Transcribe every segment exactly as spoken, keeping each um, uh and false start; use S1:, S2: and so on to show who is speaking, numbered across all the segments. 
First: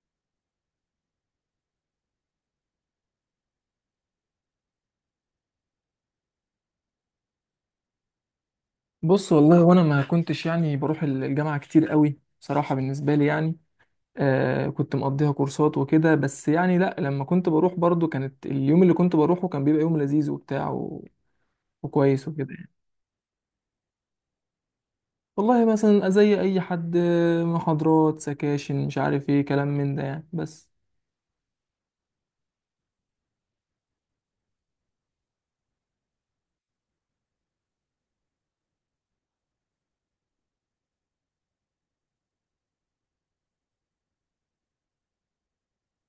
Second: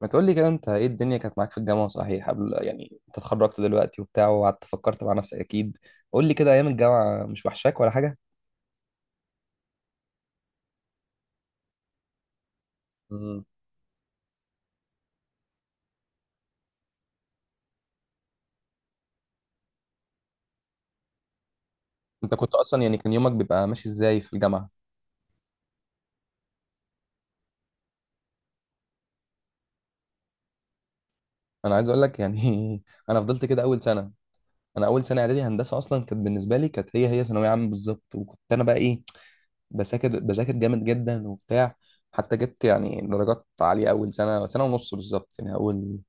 S1: ما تقول لي كده، انت ايه، الدنيا كانت معاك في الجامعه صحيح؟ قبل يعني انت اتخرجت دلوقتي وبتاع وقعدت فكرت مع نفسك اكيد. قول لي كده، ايام الجامعه مش وحشاك ولا حاجه؟
S2: بص، والله وانا ما كنتش يعني بروح الجامعة كتير قوي بصراحة بالنسبة لي
S1: مم.
S2: يعني. آه كنت مقضيها كورسات وكده بس يعني لا لما كنت بروح برضو كانت اليوم اللي كنت بروحه كان بيبقى يوم لذيذ وبتاع و... وكويس
S1: انت
S2: وكده
S1: كنت
S2: يعني.
S1: اصلا يعني كان يومك بيبقى ماشي ازاي في الجامعه؟
S2: والله مثلا زي اي حد، آه، محاضرات سكاشن مش عارف ايه كلام من ده يعني بس.
S1: انا عايز اقول لك يعني انا فضلت كده اول سنه. انا اول سنه اعدادي هندسه اصلا كانت بالنسبه لي كانت هي هي ثانويه عامه بالظبط، وكنت انا بقى ايه، بذاكر، بذاكر جامد جدا وبتاع. حتى جبت يعني درجات عاليه اول سنه، سنه ونص بالظبط، يعني اول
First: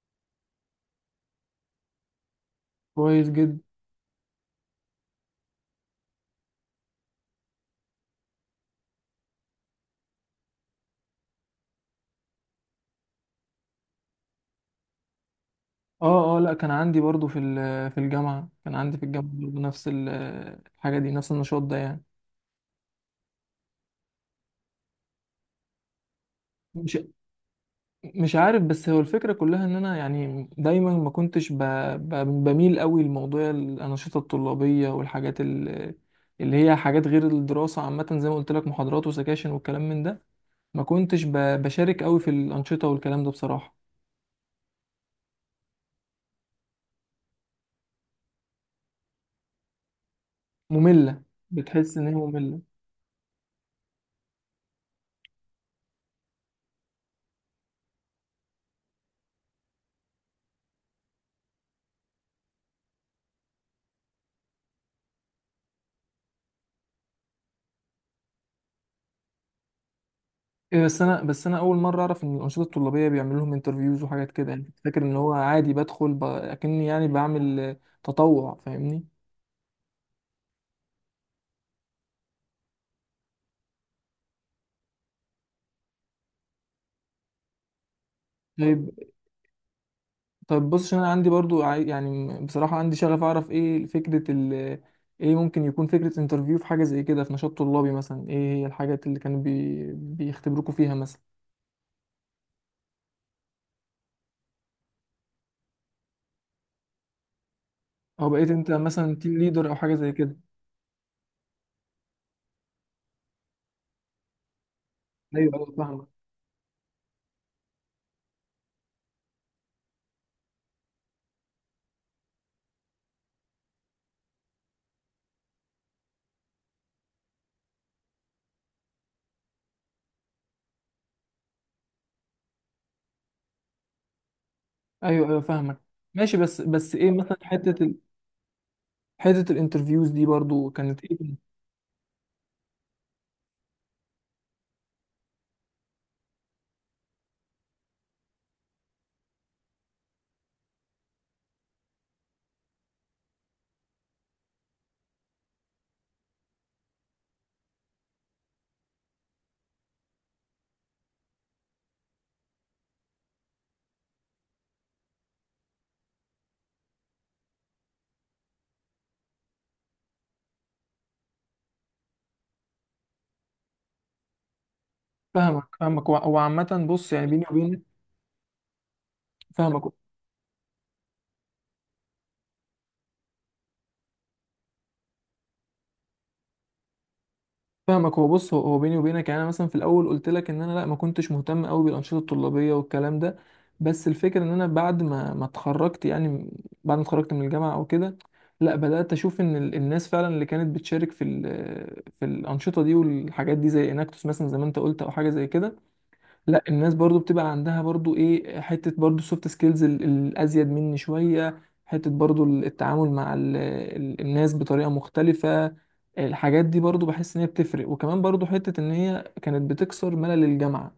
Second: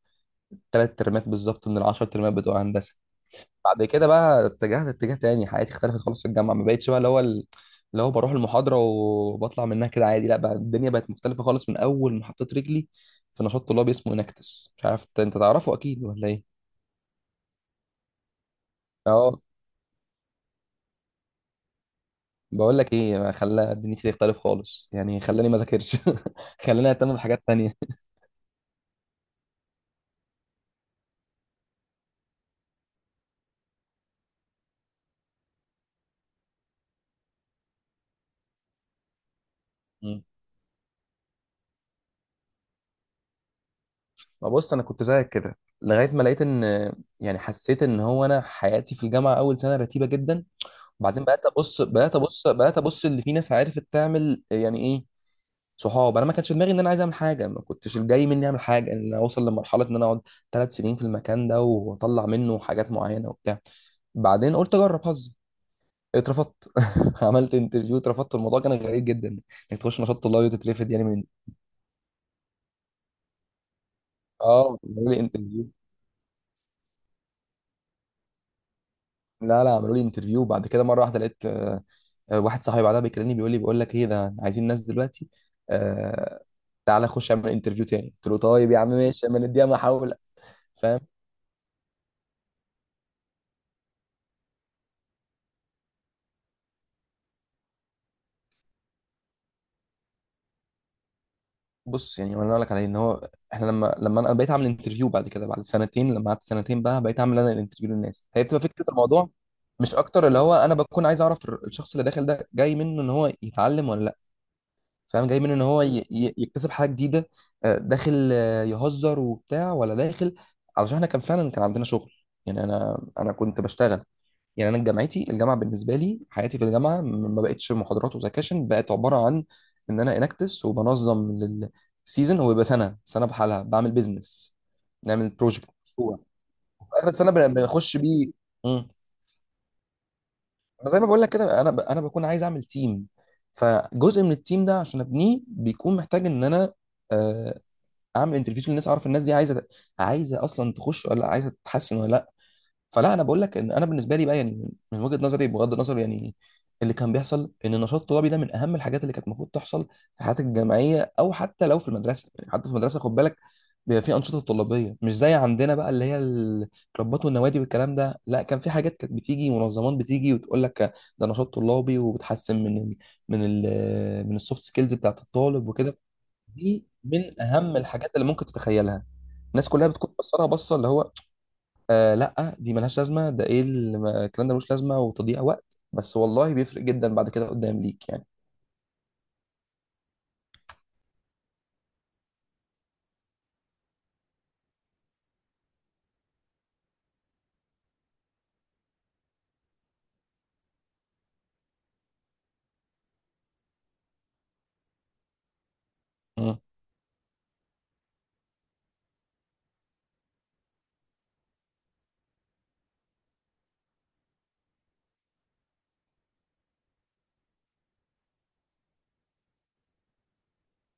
S1: ثلاث ترمات بالظبط من العشر ترمات بتوع هندسه.
S2: كويس جدا.
S1: بعد كده بقى اتجهت اتجاه تاني، حياتي اختلفت خالص في الجامعه، ما بقتش بقى اللي هو ال- اللي هو بروح المحاضره وبطلع منها كده عادي، لا بقى الدنيا بقت مختلفه خالص من اول ما حطيت رجلي في نشاط طلابي اسمه انكتس، مش عارف انت تعرفه اكيد ولا
S2: اه اه،
S1: ايه.
S2: لا كان عندي برضو في ال- في الجامعة كان عندي في الجامعة
S1: اه
S2: برضو نفس ال- الحاجة دي نفس النشاط ده يعني.
S1: بقول لك ايه، خلى دنيتي تختلف خالص، يعني خلاني ما ذاكرش. خلاني
S2: مش
S1: اهتم بحاجات تانية.
S2: مش عارف، بس هو الفكرة كلها ان انا يعني دايما ما كنتش ب... ب... بميل قوي لموضوع الانشطة الطلابية والحاجات ال... اللي هي حاجات غير الدراسة عامة زي ما قلت لك محاضرات وسكاشن والكلام من ده.
S1: مم.
S2: ما كنتش ب... بشارك قوي في الانشطة والكلام ده بصراحة.
S1: ما بص، انا كنت زيك كده لغايه ما لقيت ان يعني حسيت ان هو انا حياتي في الجامعه اول سنه رتيبه جدا.
S2: مملة.
S1: بعدين بقيت ابص،
S2: بتحس ان هي
S1: بقيت ابص،
S2: مملة.
S1: بقيت ابص اللي في ناس عرفت تعمل يعني ايه، صحاب. انا ما كانش في دماغي ان انا عايز اعمل حاجه، ما كنتش الجاي مني اعمل حاجه، ان انا اوصل لمرحله ان انا اقعد ثلاث سنين في المكان ده واطلع منه حاجات معينه وبتاع. بعدين قلت اجرب حظي. اترفضت. عملت انترفيو، اترفضت. الموضوع كان غريب جدا، انك تخش نشاط طلابي
S2: إيه،
S1: وتترفض
S2: بس
S1: يعني
S2: انا
S1: من.
S2: بس انا اول مرة اعرف ان الانشطة الطلابية بيعملوا لهم انترفيوز وحاجات كده يعني
S1: اه،
S2: كنت فاكر
S1: عملوا
S2: ان
S1: لي
S2: هو
S1: انترفيو.
S2: عادي بدخل ب... اكني يعني بعمل تطوع، فاهمني؟
S1: لا لا، عملوا لي انترفيو. بعد كده مره واحده لقيت آه، واحد صاحبي بعدها بيكلمني، بيقول لي، بيقول لك ايه، ده عايزين ناس دلوقتي. آه تعالى خش اعمل انترفيو تاني. قلت له طيب يا عم
S2: طيب.
S1: ماشي، اما نديها محاوله.
S2: طيب بص، عشان
S1: فاهم؟
S2: انا عندي برضو عاي- يعني بصراحة عندي شغف اعرف ايه فكرة ال ايه ممكن يكون فكرة انترفيو في حاجة زي كده في نشاط طلابي مثلا، ايه هي الحاجات اللي كانوا بي... بيختبروكوا فيها مثلا،
S1: بص، يعني وانا اقول لك عليه، ان هو احنا لما لما انا بقيت اعمل انترفيو بعد كده بعد سنتين، لما قعدت سنتين بقى بقيت اعمل انا الانترفيو للناس،
S2: او
S1: هي
S2: بقيت
S1: بتبقى
S2: انت
S1: فكره
S2: مثلا
S1: الموضوع
S2: تيم ليدر او حاجة
S1: مش
S2: زي
S1: اكتر.
S2: كده؟
S1: اللي هو انا بكون عايز اعرف الشخص اللي داخل ده جاي منه ان هو يتعلم ولا لا. فاهم؟ جاي من
S2: ايوه
S1: ان
S2: ايوه،
S1: هو ي-
S2: فاهمك.
S1: ي- يكتسب حاجه جديده، آه، داخل آه، يهزر وبتاع ولا داخل. علشان احنا كان فعلا كان عندنا شغل. يعني انا انا كنت بشتغل. يعني انا جامعتي، الجامعه بالنسبه لي، حياتي في الجامعه م- ما بقتش محاضرات وسكاشن، بقت عباره عن ان انا انكتس، وبنظم للسيزون هو بيبقى سنه سنه بحالها، بعمل بيزنس،
S2: ايوه
S1: نعمل
S2: ايوه،
S1: بروجكت
S2: فاهمك.
S1: في
S2: ماشي، بس بس
S1: اخر
S2: ايه
S1: السنه
S2: مثلا
S1: بن-
S2: حتة ال...
S1: بنخش بيه.
S2: حتة الانترفيوز دي برضو
S1: زي
S2: كانت
S1: ما بقول لك
S2: ايه؟
S1: كده، انا ب... انا بكون عايز اعمل تيم، فجزء من التيم ده عشان ابنيه بيكون محتاج ان انا آه، اعمل انترفيو للناس، اعرف الناس دي عايزه، عايزه اصلا تخش ولا لأ، عايزه تتحسن ولا. فلا، انا بقول لك ان انا بالنسبه لي بقى، يعني من وجهه نظري، بغض النظر يعني اللي كان بيحصل، ان النشاط الطلابي ده من اهم الحاجات اللي كانت المفروض تحصل في حياتك الجامعيه، او حتى لو في المدرسه. يعني حتى في المدرسه خد بالك بيبقى في انشطه طلابيه، مش زي عندنا بقى اللي هي الكلوبات والنوادي والكلام ده. لا، كان في حاجات كانت بتيجي منظمات بتيجي وتقول لك ده نشاط طلابي، وبتحسن من ال من ال من السوفت سكيلز بتاعت
S2: فاهمك
S1: الطالب وكده.
S2: فاهمك، وع- وعامة
S1: دي
S2: بص يعني
S1: من
S2: بيني
S1: اهم
S2: وبينك.
S1: الحاجات اللي ممكن تتخيلها. الناس كلها
S2: فاهمك
S1: بتكون بصلها بصه اللي هو، آه لا دي ملهاش لازمه، ده ايه اللي ما- الكلام ده ملوش لازمه وتضييع وقت. بس والله بيفرق جدا بعد كده قدام ليك
S2: فاهمك
S1: يعني.
S2: هو بص، هو هو بيني وبينك يعني انا مثلا في الاول قلت لك ان انا لا ما كنتش مهتم قوي بالانشطه الطلابيه والكلام ده. بس الفكره ان انا بعد ما ما اتخرجت يعني بعد ما اتخرجت من الجامعه او كده، لا بدات اشوف ان ال- الناس فعلا اللي كانت بتشارك في ال- في الانشطه دي والحاجات دي زي اناكتوس مثلا زي ما انت قلت او حاجه زي كده.
S1: مم.
S2: لا الناس برضو بتبقى عندها برضو ايه، حتة برضو السوفت سكيلز الازيد مني شوية، حتة برضو التعامل مع ال ال الناس بطريقة مختلفة. الحاجات دي برضو بحس ان هي بتفرق، وكمان برضو حتة ان هي كانت بتكسر ملل الجامعة.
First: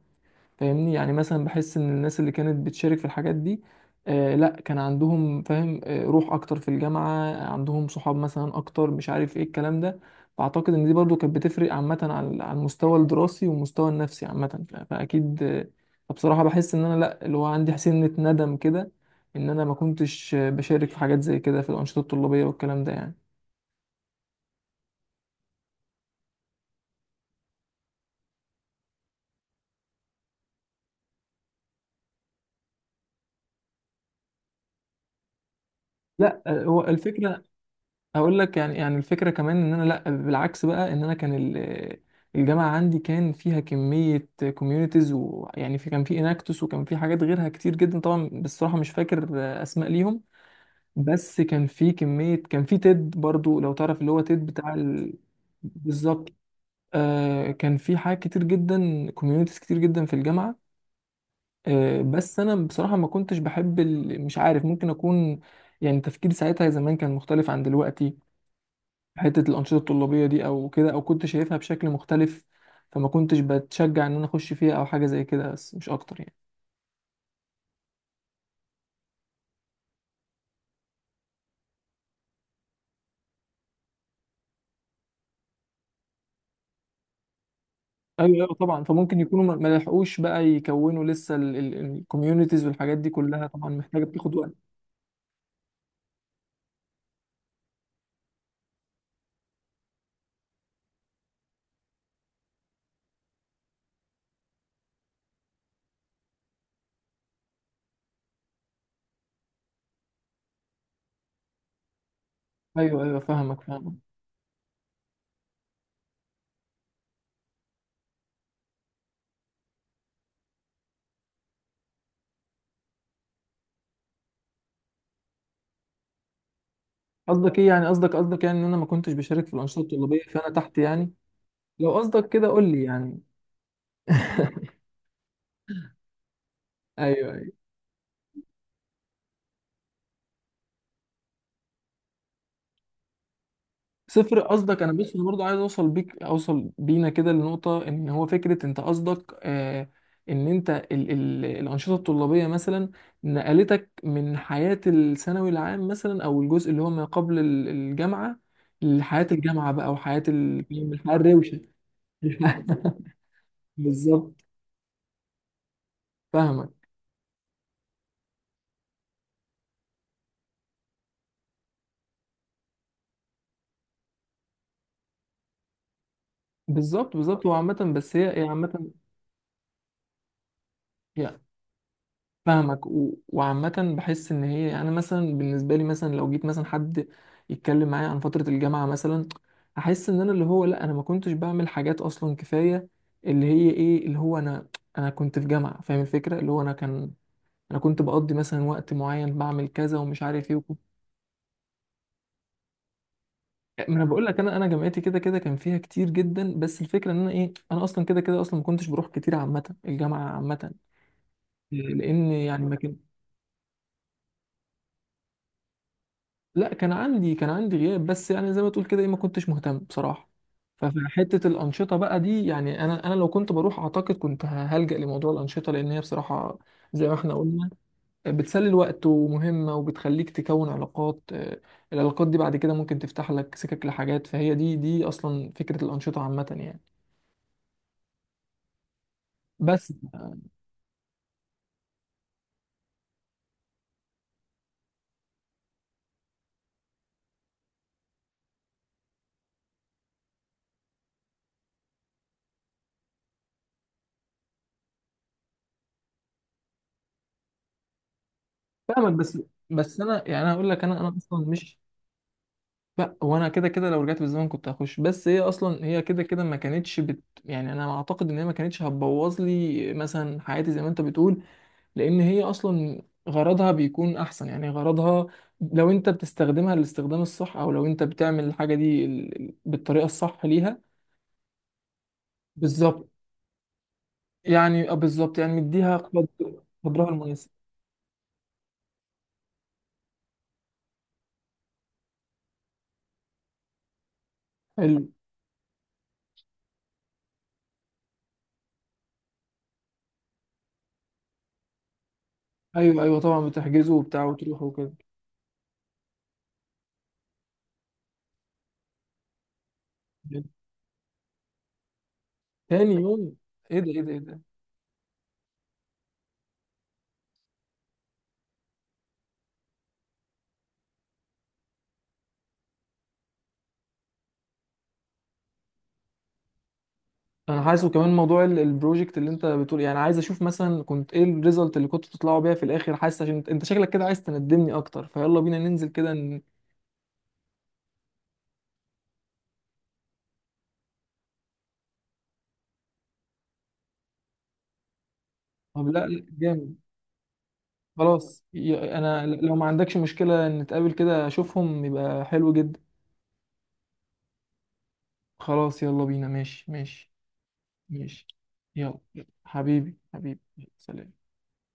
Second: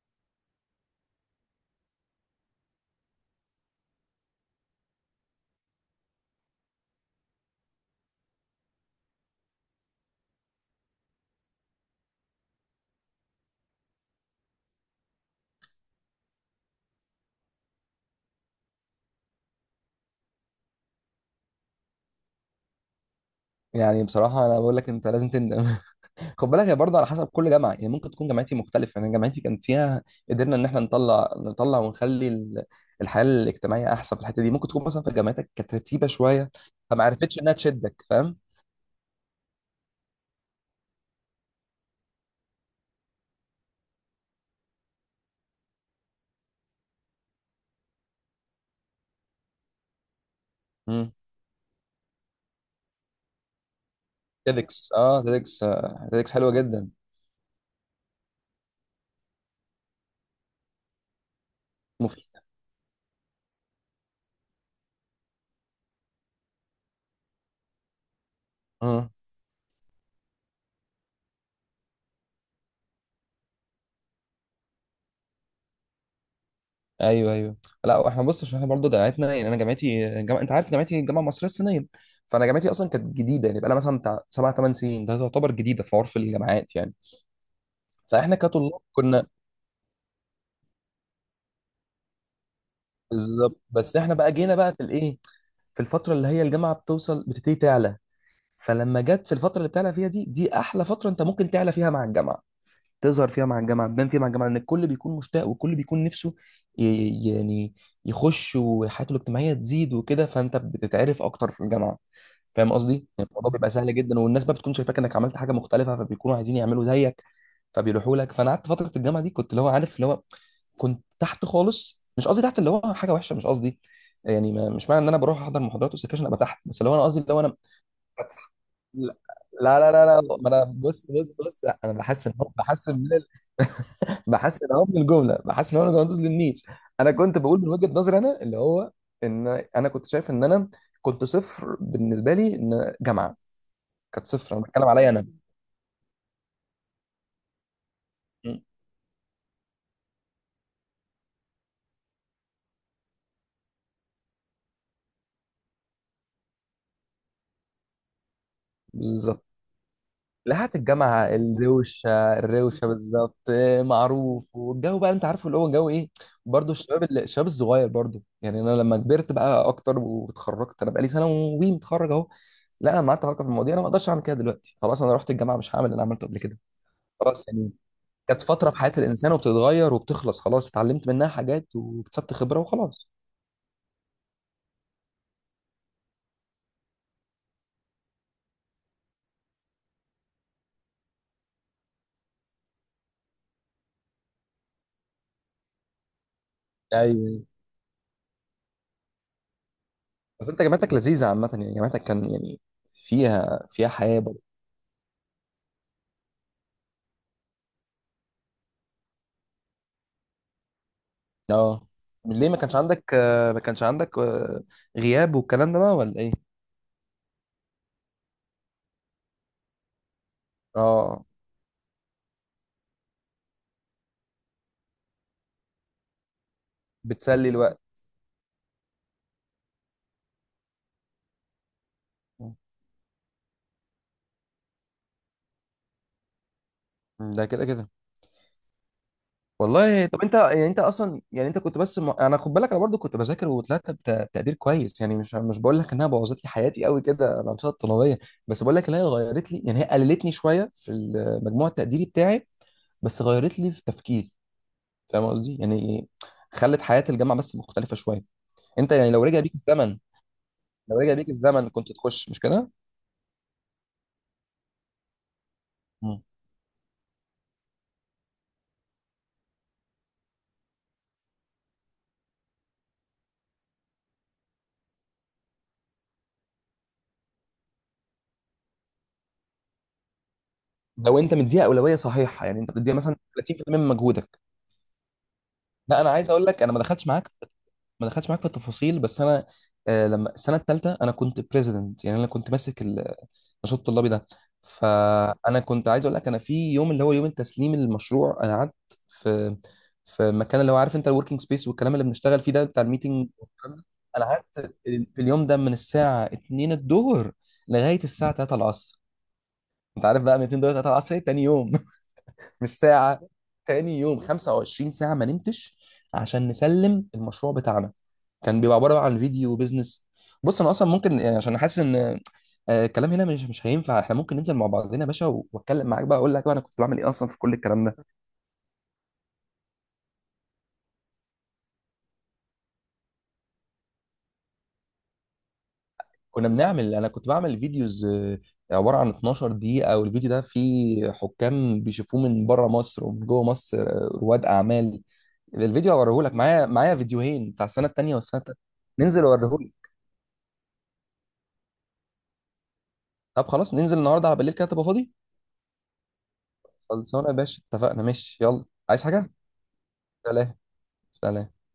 S2: فاهمني؟ يعني مثلا بحس ان الناس اللي كانت بتشارك في الحاجات دي، آه لا كان عندهم فاهم آه روح اكتر في الجامعة، عندهم صحاب مثلا اكتر، مش عارف ايه الكلام ده. فاعتقد ان دي برضو كانت بتفرق عامة على على المستوى الدراسي والمستوى النفسي عامة، ف- فاكيد آه. فبصراحة بحس ان انا لا اللي هو عندي سنة ندم كده، ان انا ما كنتش آه، بشارك في حاجات زي كده في الانشطة الطلابية والكلام ده يعني.
S1: يعني بصراحه انا بقول لك انت لازم تندم. خد بالك هي برضه على حسب كل جامعه، يعني ممكن تكون جامعتي مختلفه. يعني جامعتي كان فيها، قدرنا ان احنا نطلع، نطلع ونخلي ال- الحياه الاجتماعيه احسن في الحته دي. ممكن تكون مثلا في جامعتك كانت رتيبه
S2: لا
S1: شويه،
S2: آه، هو
S1: فما عرفتش
S2: الفكرة.
S1: انها تشدك، فاهم.
S2: هقول لك يعني يعني الفكره كمان ان انا لا بالعكس بقى، ان انا كان ال- الجامعه عندي كان فيها كميه كوميونيتيز ويعني في كان في اناكتوس وكان في حاجات غيرها كتير جدا طبعا، بصراحه مش فاكر اسماء ليهم.
S1: مم.
S2: بس كان في كميه، كان في تيد برضو لو تعرف، اللي هو تيد بتاع
S1: تيدكس،
S2: ال...
S1: اه تيدكس، آه تيدكس
S2: بالظبط.
S1: حلوه جدا،
S2: آه كان في حاجات كتير جدا، كوميونيتيز كتير جدا في الجامعه. آه بس انا بصراحه ما كنتش بحب ال... مش عارف، ممكن اكون يعني تفكيري ساعتها زمان كان مختلف عن دلوقتي.
S1: مفيده.
S2: حتة الأنشطة الطلابية دي أو كده، أو كنت شايفها بشكل مختلف. فما كنتش بتشجع إن أنا أخش فيها أو حاجة زي كده، بس مش أكتر يعني.
S1: ايوه، ايوه. لا احنا بص، عشان احنا برضه جامعتنا، يعني انا جامعتي، جامعة، انت عارف جامعتي، الجامعه المصريه الصينيه. فانا جامعتي اصلا كانت جديده، يعني بقى لها مثلا بتاع سبع ثمان سنين، ده تعتبر جديده في عرف الجامعات يعني.
S2: أيوه
S1: فاحنا
S2: أيوه
S1: كطلاب
S2: طبعا، فممكن
S1: كنا،
S2: يكونوا ما ما لحقوش بقى يكونوا لسه الكوميونيتيز والحاجات دي كلها
S1: بالظبط.
S2: طبعا
S1: بس
S2: محتاجة
S1: احنا بقى
S2: بتاخد وقت.
S1: جينا بقى في الايه، في الفتره اللي هي الجامعه بتوصل، بتبتدي تعلى. فلما جت في الفتره اللي بتعلى فيها دي، دي احلى فتره انت ممكن تعلى فيها مع الجامعه، تظهر فيها مع الجامعه، تبان فيها مع الجامعه، لان الكل بيكون مشتاق والكل بيكون نفسه ي- يعني يخش وحياته الاجتماعيه تزيد وكده، فانت بتتعرف اكتر في الجامعه. فاهم
S2: أيوه
S1: قصدي؟
S2: أيوه
S1: يعني الموضوع
S2: فاهمك
S1: بيبقى
S2: فاهمك.
S1: سهل جدا، والناس بقى بتكون شايفاك انك عملت حاجه مختلفه، فبيكونوا عايزين يعملوا زيك، فبيروحوا لك. فانا قعدت فتره الجامعه دي كنت اللي هو، عارف اللي هو، كنت تحت خالص. مش قصدي تحت اللي هو حاجه وحشه، مش قصدي يعني، ما مش معنى ان انا بروح احضر محاضرات وسكاشن ابقى تحت، بس اللي هو انا قصدي اللي هو انا.
S2: قصدك إيه يعني؟ قصدك قصدك يعني إن أنا ما كنتش
S1: لا
S2: بشارك في الأنشطة
S1: لا لا لا، لا
S2: الطلابية
S1: ما
S2: فأنا
S1: انا
S2: تحت
S1: بص
S2: يعني؟
S1: بص بص، لا
S2: لو
S1: انا بحس
S2: قصدك
S1: ان
S2: كده
S1: هو،
S2: قول لي
S1: بحس ان من
S2: يعني.
S1: ال... بحس ان هو من الجمله، بحس ان هو ما تظلمنيش. انا كنت
S2: أيوه.
S1: بقول من وجهه نظري، انا اللي هو، ان انا كنت شايف ان انا كنت صفر بالنسبه لي ان جامعه، كانت
S2: صفر
S1: صفر، انا
S2: قصدك،
S1: بتكلم
S2: انا
S1: عليا
S2: بس
S1: انا.
S2: برضه عايز اوصل بيك، اوصل بينا كده لنقطه ان هو
S1: م.
S2: فكره انت قصدك آه ان انت ال ال الانشطه الطلابيه مثلا نقلتك من حياه الثانوي العام مثلا او الجزء اللي هو ما قبل ال- الجامعه لحياه
S1: بالظبط.
S2: الجامعه بقى، وحياه ال-
S1: لحقت
S2: الحياه
S1: الجامعه
S2: الروشه.
S1: الروشه. الروشه بالظبط. إيه،
S2: بالظبط.
S1: معروف، والجو بقى انت عارفه اللي هو جو ايه.
S2: فاهمك.
S1: برضه الشباب ال- الشباب الصغير برضه. يعني انا لما كبرت بقى اكتر واتخرجت، انا بقالي سنه وي متخرج، لا انا لما قعدت افكر في المواضيع، انا ما اقدرش اعمل كده دلوقتي، خلاص، انا رحت الجامعه مش هعمل اللي انا عملته قبل كده.
S2: بالظبط بالظبط،
S1: خلاص يعني،
S2: وعامه بس هي
S1: كانت
S2: هي
S1: فتره في
S2: عامه.
S1: حياه الانسان، وبتتغير وبتخلص. خلاص، اتعلمت منها
S2: هي
S1: حاجات واكتسبت خبره
S2: فاهمك
S1: وخلاص.
S2: و... وعامة بحس إن هي يعني، أنا مثلا بالنسبة لي مثلا لو جيت مثلا حد يتكلم معايا عن فترة الجامعة مثلا، أحس إن أنا اللي هو لأ أنا ما كنتش بعمل حاجات أصلا كفاية. اللي هي إيه، اللي هو أنا، أنا كنت في جامعة فاهم الفكرة اللي هو أنا كان،
S1: ايوه.
S2: أنا كنت بقضي مثلا وقت معين بعمل كذا ومش عارف
S1: بس
S2: إيه
S1: انت
S2: وكده.
S1: جامعتك لذيذه عامه، يعني جامعتك كان يعني فيها، فيها
S2: ما أنا
S1: حياه
S2: بقول لك،
S1: برضه.
S2: أنا أنا جامعتي كده كده كان فيها كتير جدا، بس الفكرة إن أنا إيه، أنا أصلا كده كده أصلا ما كنتش بروح كتير عامة، الجامعة عامة،
S1: اه.
S2: لأن
S1: ليه ما
S2: يعني
S1: كانش
S2: ما كان-
S1: عندك آه، ما كانش عندك آه، غياب والكلام ده بقى ولا ايه؟
S2: لا كان عندي كان عندي غياب بس يعني زي ما تقول كده ايه ما كنتش مهتم بصراحة.
S1: اه.
S2: فحتة الأنشطة بقى دي يعني، أنا أنا لو كنت بروح أعتقد كنت هلجأ لموضوع الأنشطة، لأن هي بصراحة زي ما احنا
S1: بتسلي
S2: قلنا
S1: الوقت.
S2: بتسلي الوقت ومهمة وبتخليك تكون علاقات، آه، العلاقات دي
S1: مم.
S2: بعد كده ممكن تفتح لك سكك لحاجات، فهي دي دي أصلا فكرة الأنشطة عامة يعني.
S1: ده كده كده.
S2: بس
S1: والله، طب انت يعني انت اصلا يعني انت كنت بس م... يعني انا خد بالك، انا برضو كنت بذاكر وطلعت بت- بتقدير كويس. يعني مش مش بقول لك انها بوظت لي حياتي قوي كده الانشطه الطلابيه، بس بقول لك ان هي غيرت لي، يعني هي قللتني شويه في المجموع التقديري بتاعي، بس غيرت لي في تفكيري. فاهم قصدي يعني؟ خلت حياه الجامعه بس مختلفه شويه. انت يعني
S2: فاهمك.
S1: لو
S2: بس
S1: رجع بيك الزمن،
S2: بس أنا يعني، أنا أقول لك،
S1: لو
S2: أنا
S1: رجع
S2: أنا
S1: بيك
S2: أصلا
S1: الزمن
S2: مش.
S1: كنت تخش مش كده؟
S2: لا وانا كده كده لو رجعت بالزمن كنت هخش، بس هي اصلا هي كده
S1: مم.
S2: كده ما كانتش بت... يعني انا اعتقد ان هي ما كانتش هتبوظ لي مثلا حياتي زي ما انت بتقول، لان هي اصلا غرضها بيكون احسن، يعني غرضها لو انت بتستخدمها للاستخدام الصح، او لو انت بتعمل الحاجه دي ال- ال- بالطريقه الصح ليها.
S1: لو انت مديها اولويه صحيحه، يعني انت بتديها
S2: بالظبط.
S1: مثلا ثلاثين بالمئة من مجهودك.
S2: يعني آه بالظبط، يعني مديها
S1: لا انا عايز اقول
S2: قدر-
S1: لك، انا ما دخلتش
S2: قدرها
S1: معاك،
S2: المناسب.
S1: ما دخلتش معاك في التفاصيل، بس انا آه، لما السنه الثالثه انا كنت بريزيدنت، يعني انا كنت ماسك ال- النشاط الطلابي ده.
S2: حلو.
S1: فانا كنت عايز اقول لك، انا في يوم اللي هو يوم التسليم المشروع، انا قعدت في، في المكان اللي هو عارف انت، الوركينج سبيس والكلام اللي بنشتغل فيه ده بتاع
S2: ايوه ايوه
S1: الميتنج
S2: طبعا،
S1: والكلام ده.
S2: بتحجزه
S1: انا
S2: وبتاع وتروح
S1: قعدت
S2: وكده.
S1: في اليوم ده من الساعه اتنين الظهر لغايه الساعه الثالثة العصر. انت عارف بقى، من الثانية دقيقة الثالثة العصر إيه؟ تاني يوم. مش
S2: تاني
S1: ساعه،
S2: يوم. ايه ده
S1: تاني
S2: ايه ده ايه
S1: يوم.
S2: ده.
S1: خمسة وعشرين ساعه ما نمتش عشان نسلم المشروع بتاعنا. كان بيبقى عباره بقى عن فيديو بيزنس. بص انا اصلا ممكن يعني، عشان حاسس ان آه، الكلام هنا مش مش هينفع، احنا ممكن ننزل مع بعضنا يا باشا و- واتكلم معاك بقى، اقول لك بقى انا كنت بعمل ايه اصلا في كل
S2: انا حاسس،
S1: الكلام ده.
S2: وكمان موضوع ال- البروجكت اللي انت بتقول، يعني عايز اشوف مثلا كنت ايه الريزلت اللي كنتوا بتطلعوا بيها في الاخر. حاسس عشان انت إنت شكلك كده عايز تندمني اكتر، فيلا بينا ننزل كده ن...
S1: كنا بنعمل، انا كنت بعمل فيديوز آه، عباره عن اتناشر دقيقه، والفيديو ده فيه حكام بيشوفوه من بره مصر ومن جوه مصر، آه، رواد اعمال.
S2: طب
S1: الفيديو
S2: لا
S1: هوريه
S2: لا،
S1: لك، معايا،
S2: جامد.
S1: معايا فيديوهين بتاع السنه التانيه والسنه
S2: خلاص
S1: التالته.
S2: ي-
S1: ننزل
S2: انا ل- لو
S1: اوريه
S2: ما
S1: لك.
S2: عندكش مشكلة نتقابل كده اشوفهم يبقى حلو جدا.
S1: طب خلاص ننزل النهارده على بالليل كده تبقى فاضي.
S2: خلاص يلا بينا ماشي ماشي.
S1: خلصانه يا باشا، اتفقنا،
S2: ماشي
S1: ماشي، يلا
S2: يلا.
S1: عايز حاجه؟
S2: حبيبي حبيبي.
S1: سلام.
S2: سلام.
S1: سلام.